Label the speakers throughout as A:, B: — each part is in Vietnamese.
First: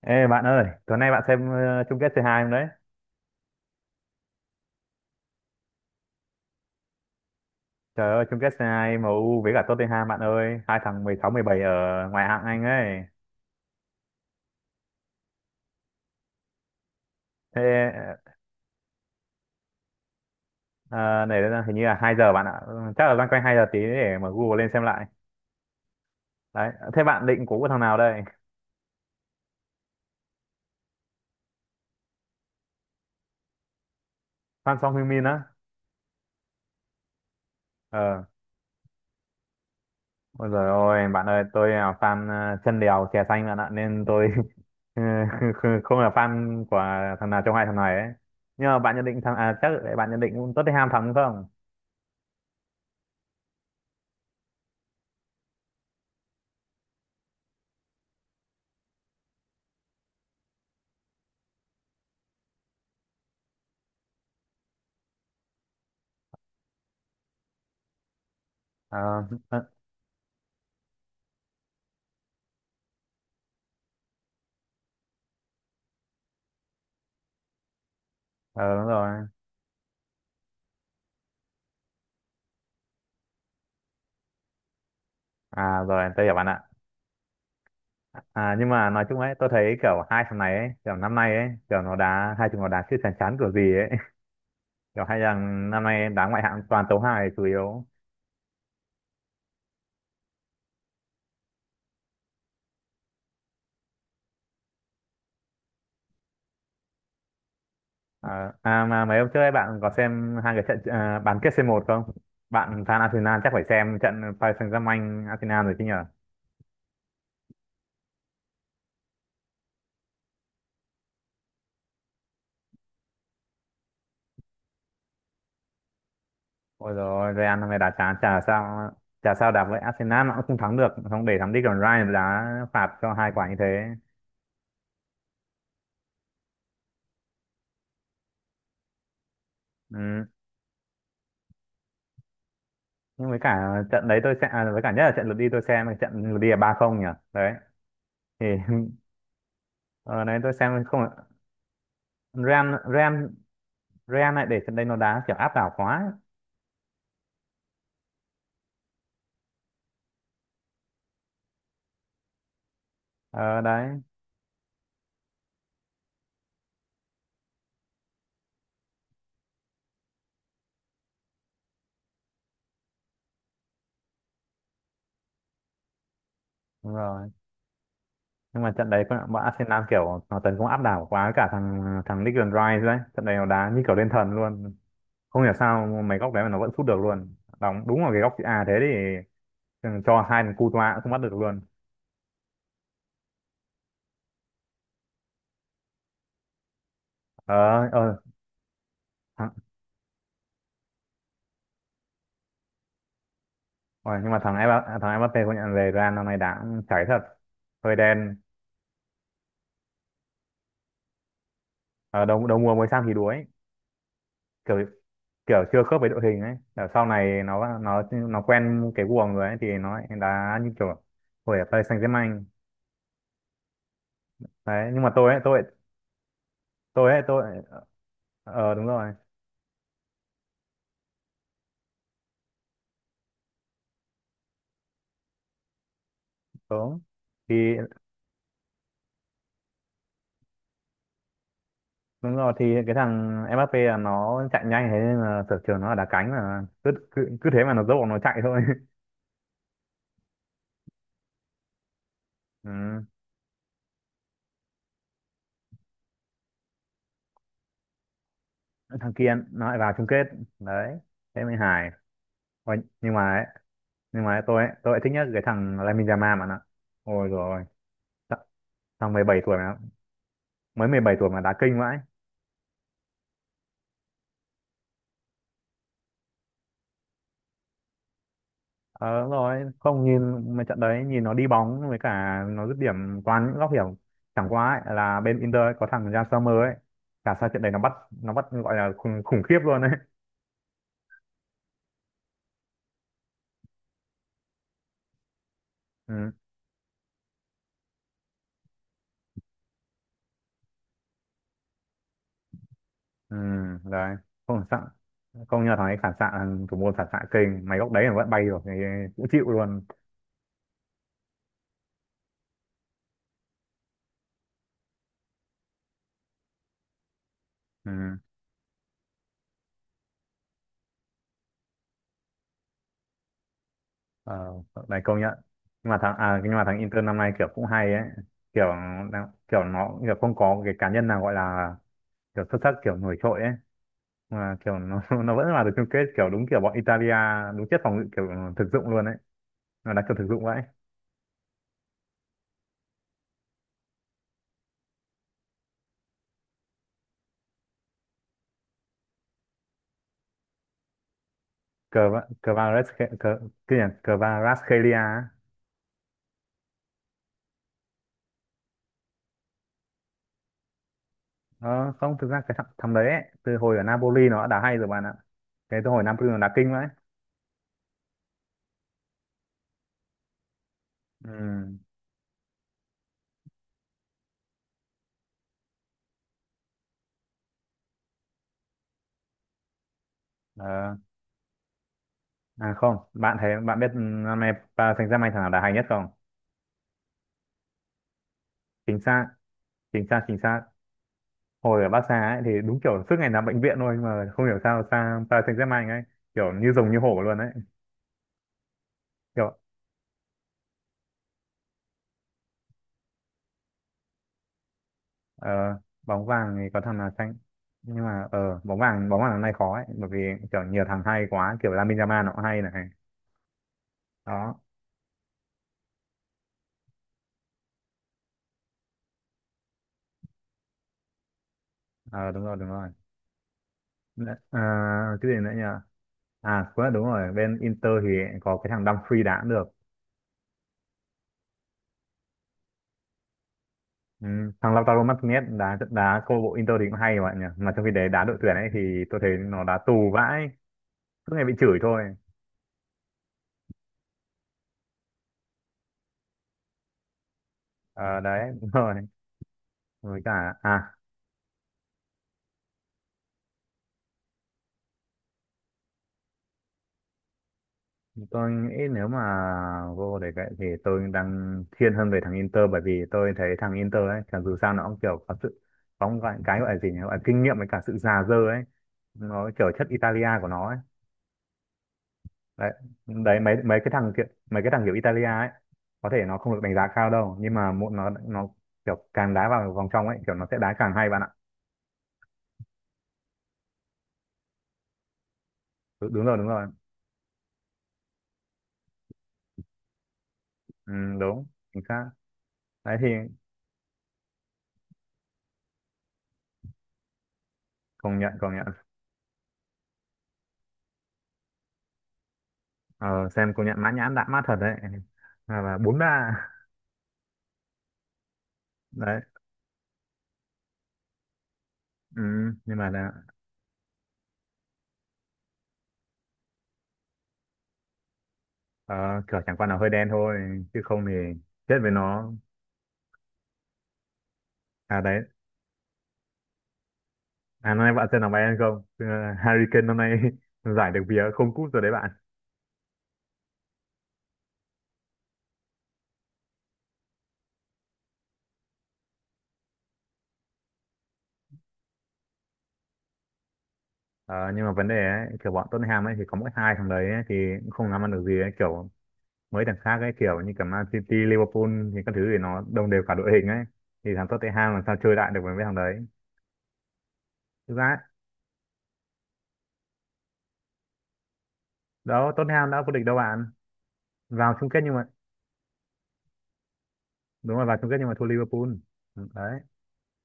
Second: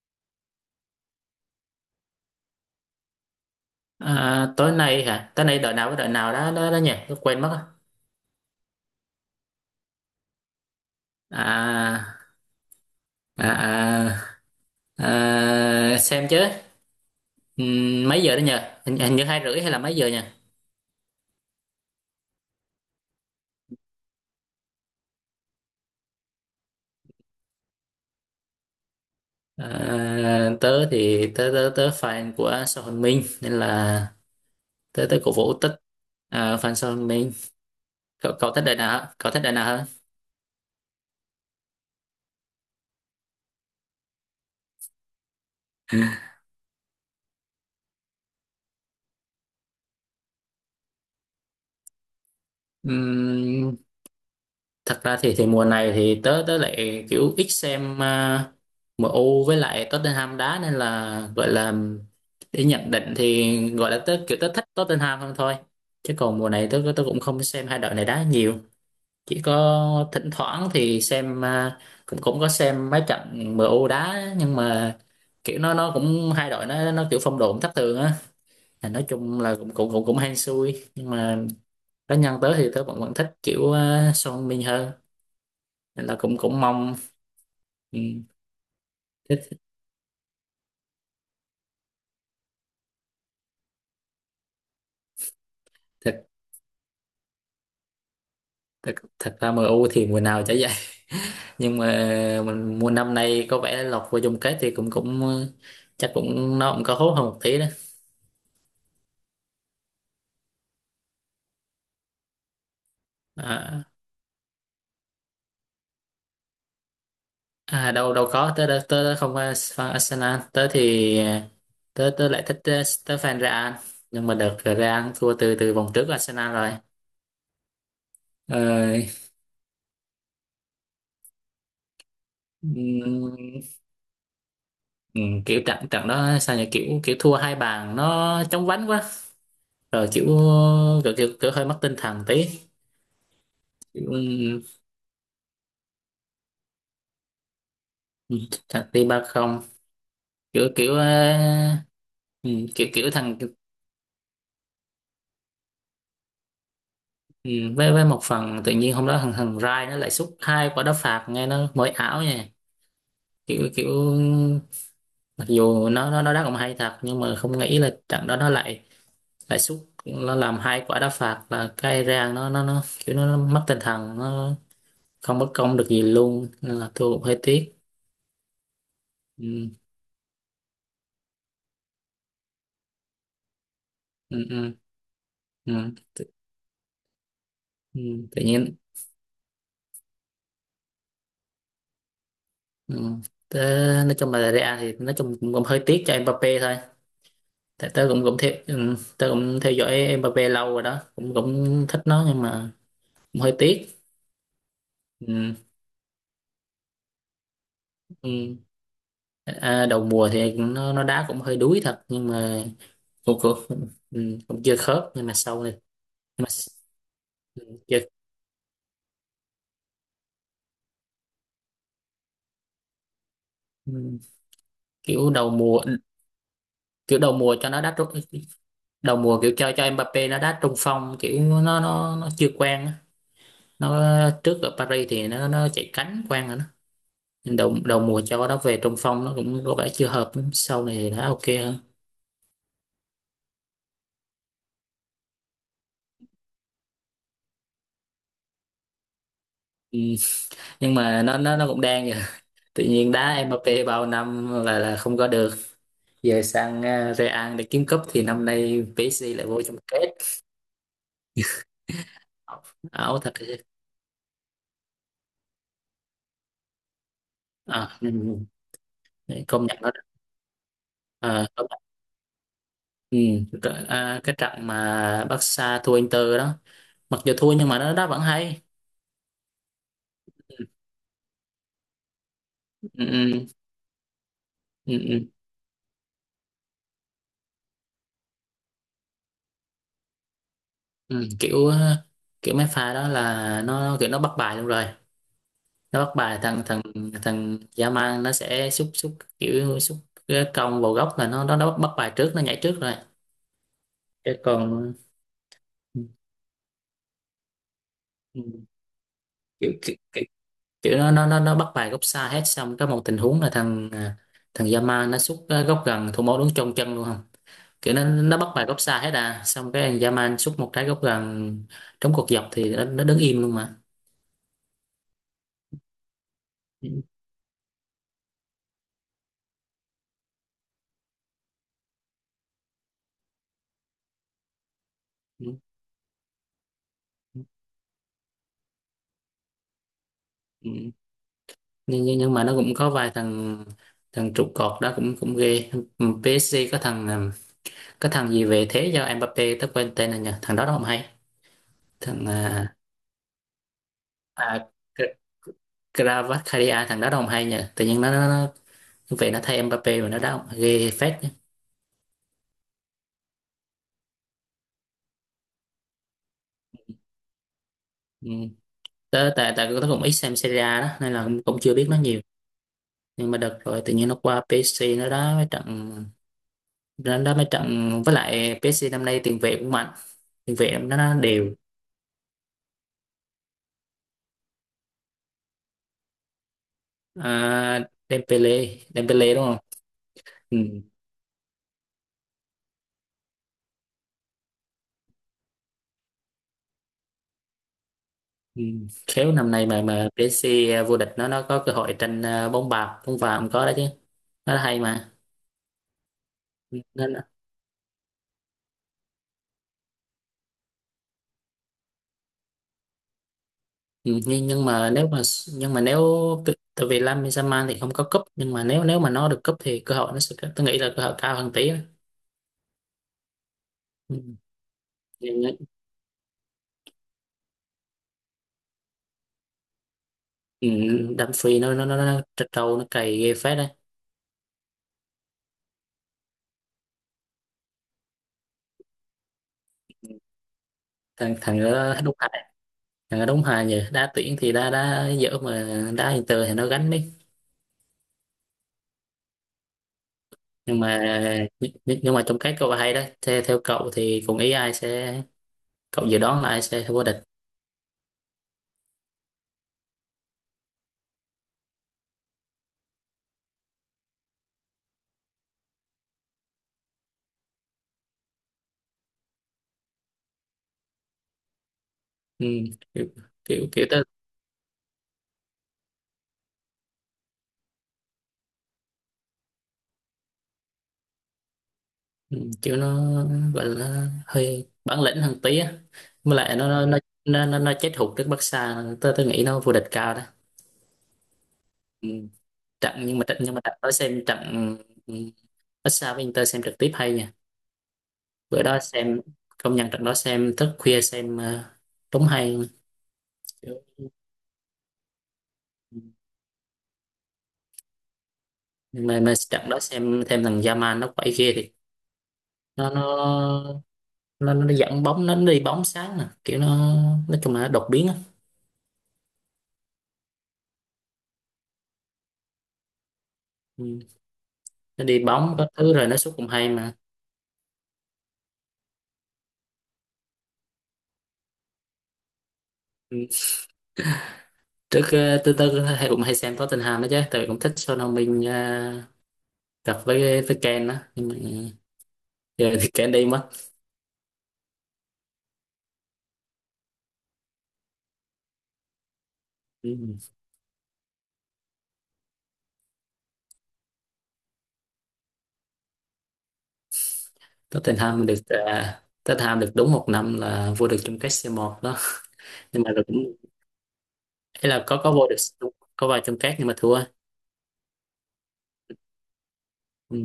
A: Ê bạn ơi, tối nay bạn xem chung kết C2 không đấy?
B: À, tối nay hả? Tối nay đợi nào với đợi nào đó đó, đó nhỉ? Tôi quên mất á.
A: Trời ơi, chung kết C2 U với cả Tottenham bạn ơi, hai thằng 16, 17 ở
B: À,
A: ngoại hạng Anh ấy.
B: à, à, à, xem chứ.
A: Thế,
B: Mấy giờ đó nhỉ? Hình như hai rưỡi hay là mấy giờ nhỉ?
A: ờ, này là hình như là 2 giờ bạn ạ. Ừ, chắc là loanh quanh 2 giờ tí để mở Google lên xem lại. Đấy, thế bạn định cố của thằng nào đây?
B: À, tớ thì tớ tớ tớ fan của Sao Hồn Minh nên là
A: Fan Song
B: tớ tớ
A: Heung-min
B: cổ vũ
A: á?
B: Tích, à, fan Sao Hồn Minh.
A: Ờ.
B: Cậu cậu thích đợi nào? Cậu thích đợi nào
A: Ôi giời ơi, bạn ơi, tôi là fan chân đèo chè xanh bạn ạ nên tôi không là fan của thằng nào trong hai thằng này ấy. Nhưng mà bạn nhận định thằng à chắc là bạn nhận định Tottenham thắng đúng không?
B: hơn? Thật ra thì mùa này thì tớ tớ lại kiểu ít xem, U với lại Tottenham đá nên là gọi là để nhận định thì gọi là tớ kiểu tớ thích Tottenham hơn thôi, chứ còn mùa này tớ tớ cũng không xem hai đội này đá nhiều,
A: Ờ,
B: chỉ có thỉnh thoảng thì xem, cũng cũng có xem mấy trận em U đá nhưng mà kiểu nó cũng hai đội nó kiểu phong độ cũng thất thường á.
A: ờ, đúng
B: Thì nói
A: rồi.
B: chung là cũng cũng cũng cũng hên xui, nhưng mà cá nhân tớ thì tớ vẫn vẫn thích kiểu, à, Son Min hơn,
A: À,
B: nên
A: rồi
B: là
A: tôi hiểu
B: cũng
A: bạn ạ.
B: cũng mong. Ừ,
A: À, nhưng mà nói chung ấy tôi
B: thích
A: thấy kiểu hai thằng này ấy kiểu năm nay ấy kiểu nó đá hai chúng nó đá chứ chán chán kiểu gì ấy. Kiểu hai thằng năm nay đá
B: thật.
A: ngoại hạng toàn tấu hài chủ yếu.
B: Thật ra MU thì mùa nào chả vậy, nhưng mà mình mùa năm nay có vẻ lọt vô chung kết thì cũng cũng ờ, chắc cũng nó cũng có hốt hơn một tí đó.
A: À mà mấy hôm trước ấy bạn có xem hai cái trận bán kết C1 không? Bạn fan Arsenal chắc phải
B: À,
A: xem trận Paris Saint-Germain Arsenal rồi chứ nhở?
B: à, đâu đâu có, tớ tớ, tớ không phải fan Arsenal, tớ thì ờ, tớ tớ lại thích, ờ, tớ fan Real, nhưng mà đợt Real thua từ từ vòng trước Arsenal rồi.
A: Ôi rồi Real năm nay đá chán chả sao,
B: Ờ,
A: chả sao đá với Arsenal nó cũng không thắng được, không để thắng đi còn Ryan đá phạt cho hai quả như
B: ừm,
A: thế.
B: kiểu trận trận đó sao nhỉ, kiểu kiểu thua hai bàn nó chóng vánh quá rồi, kiểu
A: Ừ.
B: kiểu hơi mất tinh thần tí.
A: Nhưng với cả trận
B: kiểu,
A: đấy với cả nhất là trận lượt đi tôi xem trận lượt đi là 3-0 nhỉ. Đấy
B: ừm,
A: thì
B: thằng đi ba không,
A: ở đấy tôi
B: kiểu
A: xem
B: kiểu
A: không.
B: ờ,
A: Real
B: kiểu kiểu
A: Real
B: thằng,
A: Real lại để trận đấy nó đá kiểu áp đảo quá ấy.
B: với một phần tự nhiên hôm đó thằng thằng Rai nó lại sút hai quả đá phạt nghe nó mới ảo nha,
A: Ờ
B: kiểu kiểu
A: đấy,
B: mặc dù nó đá cũng hay thật nhưng mà không nghĩ là trận đó nó lại lại sút nó làm hai quả đá phạt, là cái rang nó kiểu nó mất tinh thần, nó không bất công được gì luôn, nên là
A: đúng
B: thua cũng
A: rồi
B: hơi tiếc.
A: nhưng mà trận đấy bọn
B: Ừ,
A: Arsenal kiểu nó tấn công áp đảo quá với cả thằng thằng Declan Rice đấy trận đấy nó đá như kiểu lên thần
B: ừ, ừ,
A: luôn. Không hiểu sao
B: ừ.
A: mấy góc đấy mà nó vẫn sút được luôn, đóng
B: Ừ,
A: đúng vào cái góc
B: tự
A: chữ A thế
B: nhiên.
A: thì ừ, cho hai thằng Courtois cũng không bắt được luôn.
B: Ừ. Tớ, nói chung là Real thì nói chung cũng hơi tiếc cho Mbappé thôi,
A: ờ
B: tại tớ
A: ờ
B: cũng cũng theo, ừ, tớ cũng theo dõi Mbappé lâu rồi đó, cũng cũng thích nó nhưng mà cũng hơi tiếc.
A: Ôi, nhưng mà thằng Mbappe công
B: Ừ.
A: nhận về Real năm nay đã cháy thật, hơi đen.
B: Ừ. À, đầu mùa thì nó đá cũng hơi đuối thật,
A: Ở
B: nhưng
A: đầu đầu
B: mà
A: mùa mới sang thì
B: cũng
A: đuối,
B: cũng, ừ, cũng
A: kiểu
B: chưa khớp, nhưng mà sau
A: kiểu
B: này,
A: chưa khớp với đội hình
B: nhưng mà
A: ấy, ở sau này
B: ừ,
A: nó
B: chưa,
A: nó nó quen cái guồng rồi ấy thì nó lại đá như kiểu hồi ở Paris Saint-Germain.
B: ừ,
A: Đấy nhưng mà
B: kiểu
A: tôi ấy
B: đầu
A: tôi
B: mùa,
A: tôi
B: kiểu
A: ấy
B: đầu
A: tôi
B: mùa cho nó đá trung,
A: ờ đúng rồi
B: đầu mùa kiểu cho Mbappé nó đá trung phong, kiểu nó chưa quen á, nó trước ở Paris thì nó chạy cánh quang rồi đó,
A: đúng thì
B: nhưng đầu đầu mùa cho nó về trung phong nó cũng có vẻ chưa hợp lắm. Sau này thì nó ok hơn.
A: đúng rồi thì cái thằng Mbappe là nó chạy nhanh thế nên là sở trường nó là đá cánh mà cứ cứ, cứ thế mà nó dốc nó chạy thôi.
B: Ừ. Nhưng mà nó cũng đang vậy, tự
A: Ừ.
B: nhiên đá Mbappé bao năm là không có được, giờ sang ờ, Real để kiếm cúp thì năm nay
A: Thằng kia
B: PSG lại vô
A: nó
B: chung
A: lại vào chung
B: kết.
A: kết. Đấy thế mới hài. Ôi, nhưng
B: Ảo
A: mà
B: thật
A: ấy,
B: chứ.
A: nhưng mà ấy, tôi ấy thích nhất cái thằng Lamine Yamal mà nó. Ôi rồi
B: À, ừ. Ừ.
A: thằng 17
B: Để
A: tuổi mà
B: công nhận nó,
A: mới 17 tuổi mà
B: à,
A: đá
B: công
A: kinh
B: nhận.
A: vãi.
B: Ừ. Rồi, à, cái trận mà Barca thua Inter đó, mặc dù thua nhưng mà nó đá vẫn hay.
A: Ờ đúng rồi, không nhìn mấy
B: Ừ,
A: trận đấy nhìn nó đi bóng với cả nó dứt điểm toàn
B: ừ,
A: những góc hiểm. Chẳng qua
B: ừ,
A: ấy,
B: ừ.
A: là
B: Ừ.
A: bên Inter ấy, có thằng Jan Sommer ấy, cả sao trận đấy nó bắt gọi là khủng khiếp luôn ấy.
B: Ừ, kiểu mấy pha đó là nó kiểu nó bắt bài luôn rồi, nó bắt
A: ừ,
B: bài thằng thằng thằng dã, nó sẽ xúc xúc kiểu xúc cái cong vào góc là nó bắt bắt bài trước, nó nhảy trước rồi
A: ừ đấy
B: cái
A: không phản xạ,
B: còn,
A: công nhận là thằng ấy
B: ừ,
A: phản xạ, thằng thủ môn phản xạ kinh mấy góc đấy mà vẫn
B: ừ,
A: bay được thì cũng chịu
B: kiểu
A: luôn.
B: kiểu, kiểu kiểu nó bắt bài góc xa hết xong có một tình huống là thằng, à, thằng dã nó xúc ờ, góc gần thủ môn đứng trong chân luôn không, kiểu nó
A: Ừ.
B: nó bắt bài góc xa hết à xong cái thằng dã xúc một trái góc gần, trúng cột dọc thì nó đứng im luôn mà.
A: Ờ, này công nhận. Nhưng mà thằng à nhưng mà thằng
B: Ừ,
A: Inter năm nay kiểu cũng hay ấy, kiểu kiểu nó kiểu không có cái cá nhân nào gọi là kiểu xuất sắc kiểu nổi trội ấy, mà kiểu nó nó
B: ừ,
A: vẫn là được chung kết kiểu đúng kiểu bọn Italia
B: ừ.
A: đúng chất phòng ngự kiểu thực dụng luôn ấy, nó đá kiểu thực dụng vậy.
B: Ừ. nhưng mà nó cũng có vài thằng, trụ cột đó cũng cũng ghê. Ừ, PSG có thằng, có thằng gì về thế do Mbappe tớ quên tên rồi nhỉ, thằng đó đâu không hay.
A: cờ
B: Thằng à,
A: Cavaras, cờ cái gì nhỉ?
B: à,
A: Kvaratskhelia
B: Kr-,
A: á.
B: Kvaratskhelia, thằng đó đâu không hay nhỉ, tự nhiên nó về nó thay Mbappe mà nó đá không ghê phết nhỉ.
A: Ờ, không thực ra cái thằng đấy ấy, từ hồi ở Napoli nó đã đá hay rồi bạn ạ, cái từ hồi Napoli nó đá kinh vậy.
B: Ừ. Tớ tại tại tớ cũng ít xem Serie A đó nên là cũng
A: Ừ.
B: chưa biết nó nhiều, nhưng mà đợt rồi tự nhiên nó qua PSG nó đá mấy trận, nó đá mấy trận với lại PSG năm nay tiền vệ cũng mạnh, tiền vệ
A: Ờ.
B: nó đều.
A: À không, bạn biết năm nay Paris Saint-Germain thằng nào đá hay nhất không?
B: À, Dembele
A: Chính xác,
B: Dembele đúng không.
A: chính xác, chính
B: Ừ.
A: xác. Hồi ở Barca ấy thì đúng kiểu suốt ngày nằm bệnh viện thôi mà không hiểu sao sang Paris Saint-Germain ấy, kiểu như rồng như hổ luôn ấy.
B: Ừ. Khéo năm
A: Kiểu,
B: nay mà PSG vô địch nó có cơ hội tranh, à, bóng bạc bóng vàng có đó chứ, nó hay mà.
A: ờ, bóng vàng thì
B: Ừ,
A: có thằng nào
B: nên
A: xanh. Nhưng mà bóng vàng năm nay khó ấy bởi vì kiểu nhiều thằng hay quá, kiểu Lamine Yamal nó cũng hay này.
B: ừ, nhưng
A: Đó,
B: nhưng mà nếu mà, nhưng mà nếu, tự-, tại vì Lam Yamal thì không có cúp, nhưng mà nếu nếu mà nó được cúp thì cơ hội nó sẽ, tôi nghĩ là cơ hội cao hơn tí đó.
A: ờ đúng rồi, đúng rồi.
B: Ừ.
A: À, cái gì
B: Nhưng-
A: nữa
B: nó-,
A: nhỉ? À, cũng là đúng rồi, bên Inter thì có cái thằng Dumfries đá cũng được.
B: ừ, Dumfries nó trật trâu nó cày ghê phết đấy.
A: Ừ, thằng Lautaro Martinez đá đá câu lạc bộ Inter thì cũng hay mà nhỉ, mà trong khi đấy đá đội tuyển ấy thì tôi thấy nó đá tù vãi,
B: thằng
A: cứ ngày bị
B: thằng
A: chửi
B: đó đúng
A: thôi.
B: hài, thằng đó đúng hài nhờ, đá tuyển thì đá đá dở mà đá Inter thì nó gánh.
A: Ờ đấy, đúng rồi. Với cả
B: Nhưng
A: à,
B: mà nhưng mà trong các câu hay đó, theo cậu thì cùng ý ai sẽ, cậu dự đoán là ai sẽ vô địch.
A: tôi nghĩ nếu mà vô để vậy thì tôi đang thiên hơn về thằng Inter bởi vì tôi thấy thằng Inter ấy chẳng dù sao nó cũng kiểu có một cái gọi là gì nhỉ, gọi là kinh nghiệm với cả sự già dơ ấy, nó kiểu chất Italia của nó ấy.
B: Ừ,
A: đấy
B: kiểu
A: đấy mấy
B: kiểu
A: mấy
B: kiểu,
A: cái
B: tới,
A: thằng kiểu mấy cái thằng kiểu Italia ấy. Có thể nó không được đánh giá cao đâu nhưng mà muộn nó kiểu càng đá vào vòng trong ấy kiểu nó sẽ đá càng hay bạn ạ.
B: ừ, kiểu nó gọi là hơi bản lĩnh hơn tí á,
A: Đúng, đúng rồi
B: với
A: đúng
B: lại
A: rồi.
B: nó nó chết hụt trước Barca, tôi nghĩ nó vô địch cao đó.
A: Ừ, đúng chính xác.
B: Ừ.
A: Đấy
B: trận
A: thì
B: nhưng mà trận nhưng mà trận đó xem trận, ừ, Barca với Inter xem trực tiếp hay nha,
A: công nhận, công
B: bữa
A: nhận.
B: đó xem, công nhận trận đó xem thức khuya xem, ờ, đúng hay.
A: Ờ, xem công nhận mã
B: Kiểu-,
A: nhãn đã mát thật đấy. À, và 4-3 đấy.
B: mà trận đó xem thêm thằng Yaman nó quậy ghê thì
A: Ừ, nhưng mà
B: nó nó
A: là
B: nó đi dẫn bóng, nó đi bóng sáng nè kiểu nó, nói chung là nó đột biến á.
A: ờ, kiểu chẳng qua là hơi đen thôi chứ không thì chết với nó.
B: Ừ.
A: À
B: Nó
A: đấy.
B: đi bóng có thứ rồi nó sút cũng hay mà.
A: À, năm nay bạn xem là Bayern không? Ừ, Harry Kane năm nay giải được vía không cúp rồi đấy bạn.
B: Ừ. Trước ờ, tư tư hay cũng hay xem Tottenham đó chứ, tại vì cũng thích Son Heung-min, ờ, cặp với Kane đó nhưng mà giờ thì Kane đi mất.
A: Ờ, nhưng mà vấn đề ấy, kiểu bọn Tottenham ấy thì có mỗi hai thằng đấy ấy, thì cũng không làm ăn được gì ấy. Kiểu mấy thằng khác ấy
B: Ừ.
A: kiểu như cả Man City, Liverpool thì các thứ thì nó đồng đều cả đội hình ấy thì thằng Tottenham làm sao chơi lại được với mấy thằng đấy thực ra ấy.
B: Tottenham được, ờ, Tottenham được đúng một năm là vô địch chung kết c một đó,
A: Đó Tottenham đã
B: nhưng mà
A: vô địch
B: rồi
A: đâu
B: cũng,
A: bạn, vào chung
B: ấy
A: kết
B: là
A: nhưng
B: có
A: mà
B: có vô địch, có vào chung kết nhưng mà thua.
A: đúng rồi vào chung kết nhưng mà thua Liverpool. Ừ, đấy.
B: Ừ.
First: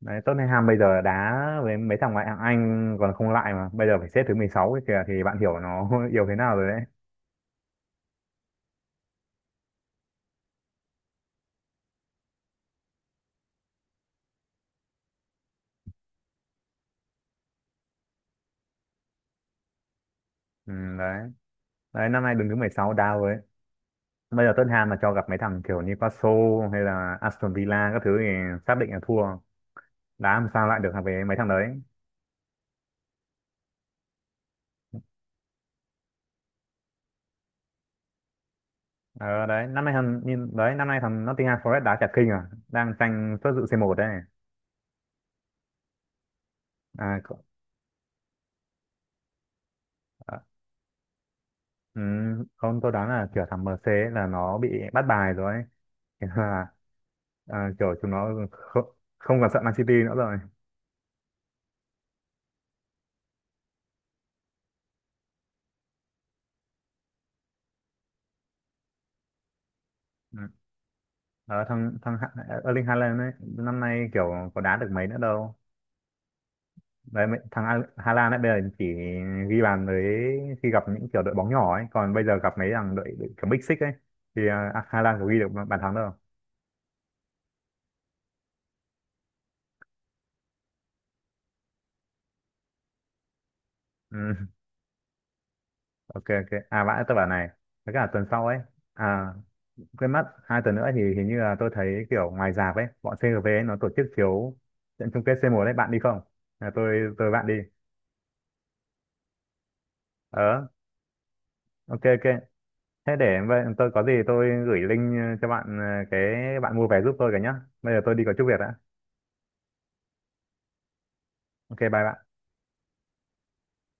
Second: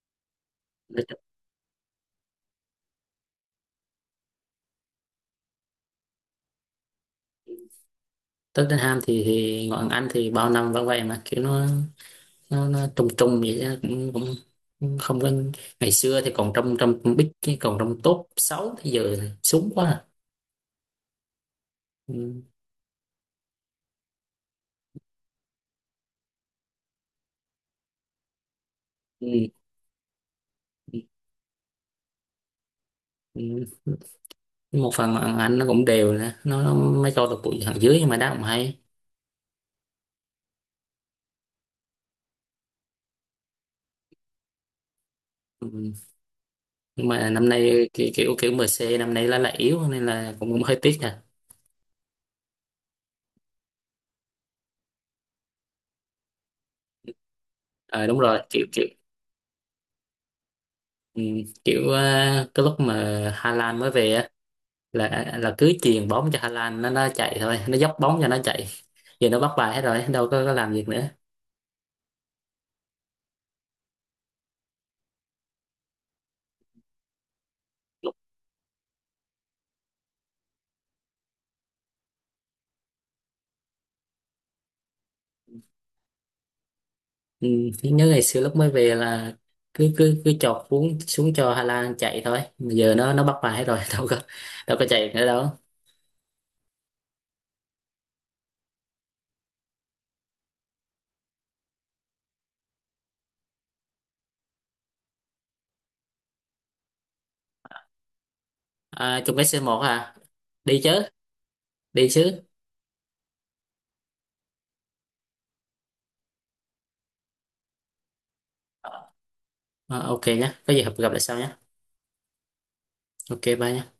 A: Đấy Tottenham bây giờ
B: Nói chung
A: đá với mấy thằng ngoại hạng Anh còn không lại mà bây giờ phải xếp thứ 16 ấy kìa thì bạn hiểu nó yếu thế nào rồi đấy.
B: Tottenham thì ngoại hạng Anh thì bao năm vẫn vậy mà, kiểu nó trung trung vậy đó, cũng cũng cũng không có, ngày xưa thì còn trong trong bít cái còn trong top 6 thì giờ thì xuống quá à.
A: Ừ, đấy đấy năm nay
B: Ừ.
A: đứng thứ 16 đá với. Bây giờ Tottenham mà cho gặp mấy thằng kiểu Newcastle hay là Aston Villa các thứ thì xác định là thua.
B: Ừ.
A: Đá làm sao lại được
B: Ừ.
A: về mấy thằng đấy.
B: Ừ. Một phần là anh nó cũng đều nè nó mới cho được bụi thằng dưới nhưng mà đá cũng hay.
A: Ờ đấy, năm nay thằng Nottingham Forest đá chả kinh à, đang tranh suất dự C1 đấy.
B: Ừ. Nhưng
A: À,
B: mà năm nay ki- kiểu kiểu MC năm nay là yếu nên là
A: à,
B: cũng hơi tiếc nè, à,
A: ừ, không tôi đoán là kiểu thằng MC ấy là nó bị bắt bài rồi ấy. Thế là à, kiểu
B: ờ,
A: chúng
B: đúng
A: nó
B: rồi kiểu
A: không,
B: kiểu
A: không còn sợ Man City nữa rồi.
B: ừ. Kiểu ờ, cái lúc mà Hà Lan mới về á là cứ chuyền bóng cho Hà Lan nó chạy thôi, nó dốc bóng cho nó chạy, giờ nó bắt bài hết rồi đâu
A: Ừ.
B: có làm việc nữa.
A: Đó, thằng thằng Ha- Erling Haaland ấy năm nay kiểu có đá được mấy nữa đâu. Đấy Hà Lan ấy bây giờ chỉ ghi bàn với khi gặp những kiểu đội bóng nhỏ ấy, còn bây giờ gặp mấy thằng đội kiểu Big Six ấy thì à, Hà Lan có ghi được bàn thắng đâu.
B: Ừ, nhớ ngày xưa lúc mới về là cứ cứ cứ chọt xuống xuống cho Hà Lan chạy thôi. Mà giờ nó bắt bài hết rồi đâu có,
A: Ừ.
B: đâu có chạy nữa đâu.
A: Ok, ok, à vãi, tôi bảo này, với cả tuần sau ấy, à quên mất, 2 tuần nữa thì hình như là tôi thấy kiểu ngoài rạp ấy bọn CGV ấy nó tổ chức chiếu trận chung kết C1 đấy bạn đi không? À, tôi bạn đi.
B: À, chung cái c một à,
A: ờ
B: đi chứ,
A: ok,
B: đi
A: ok,
B: chứ.
A: thế để vậy tôi có gì tôi gửi link cho bạn, cái bạn mua vé giúp tôi cả nhá. Bây giờ tôi đi có chút việc đã.
B: Ờ, ok nhé, có gì gặp gặp lại sau nhé.
A: Ok, bye bạn.
B: Ok bye nhé.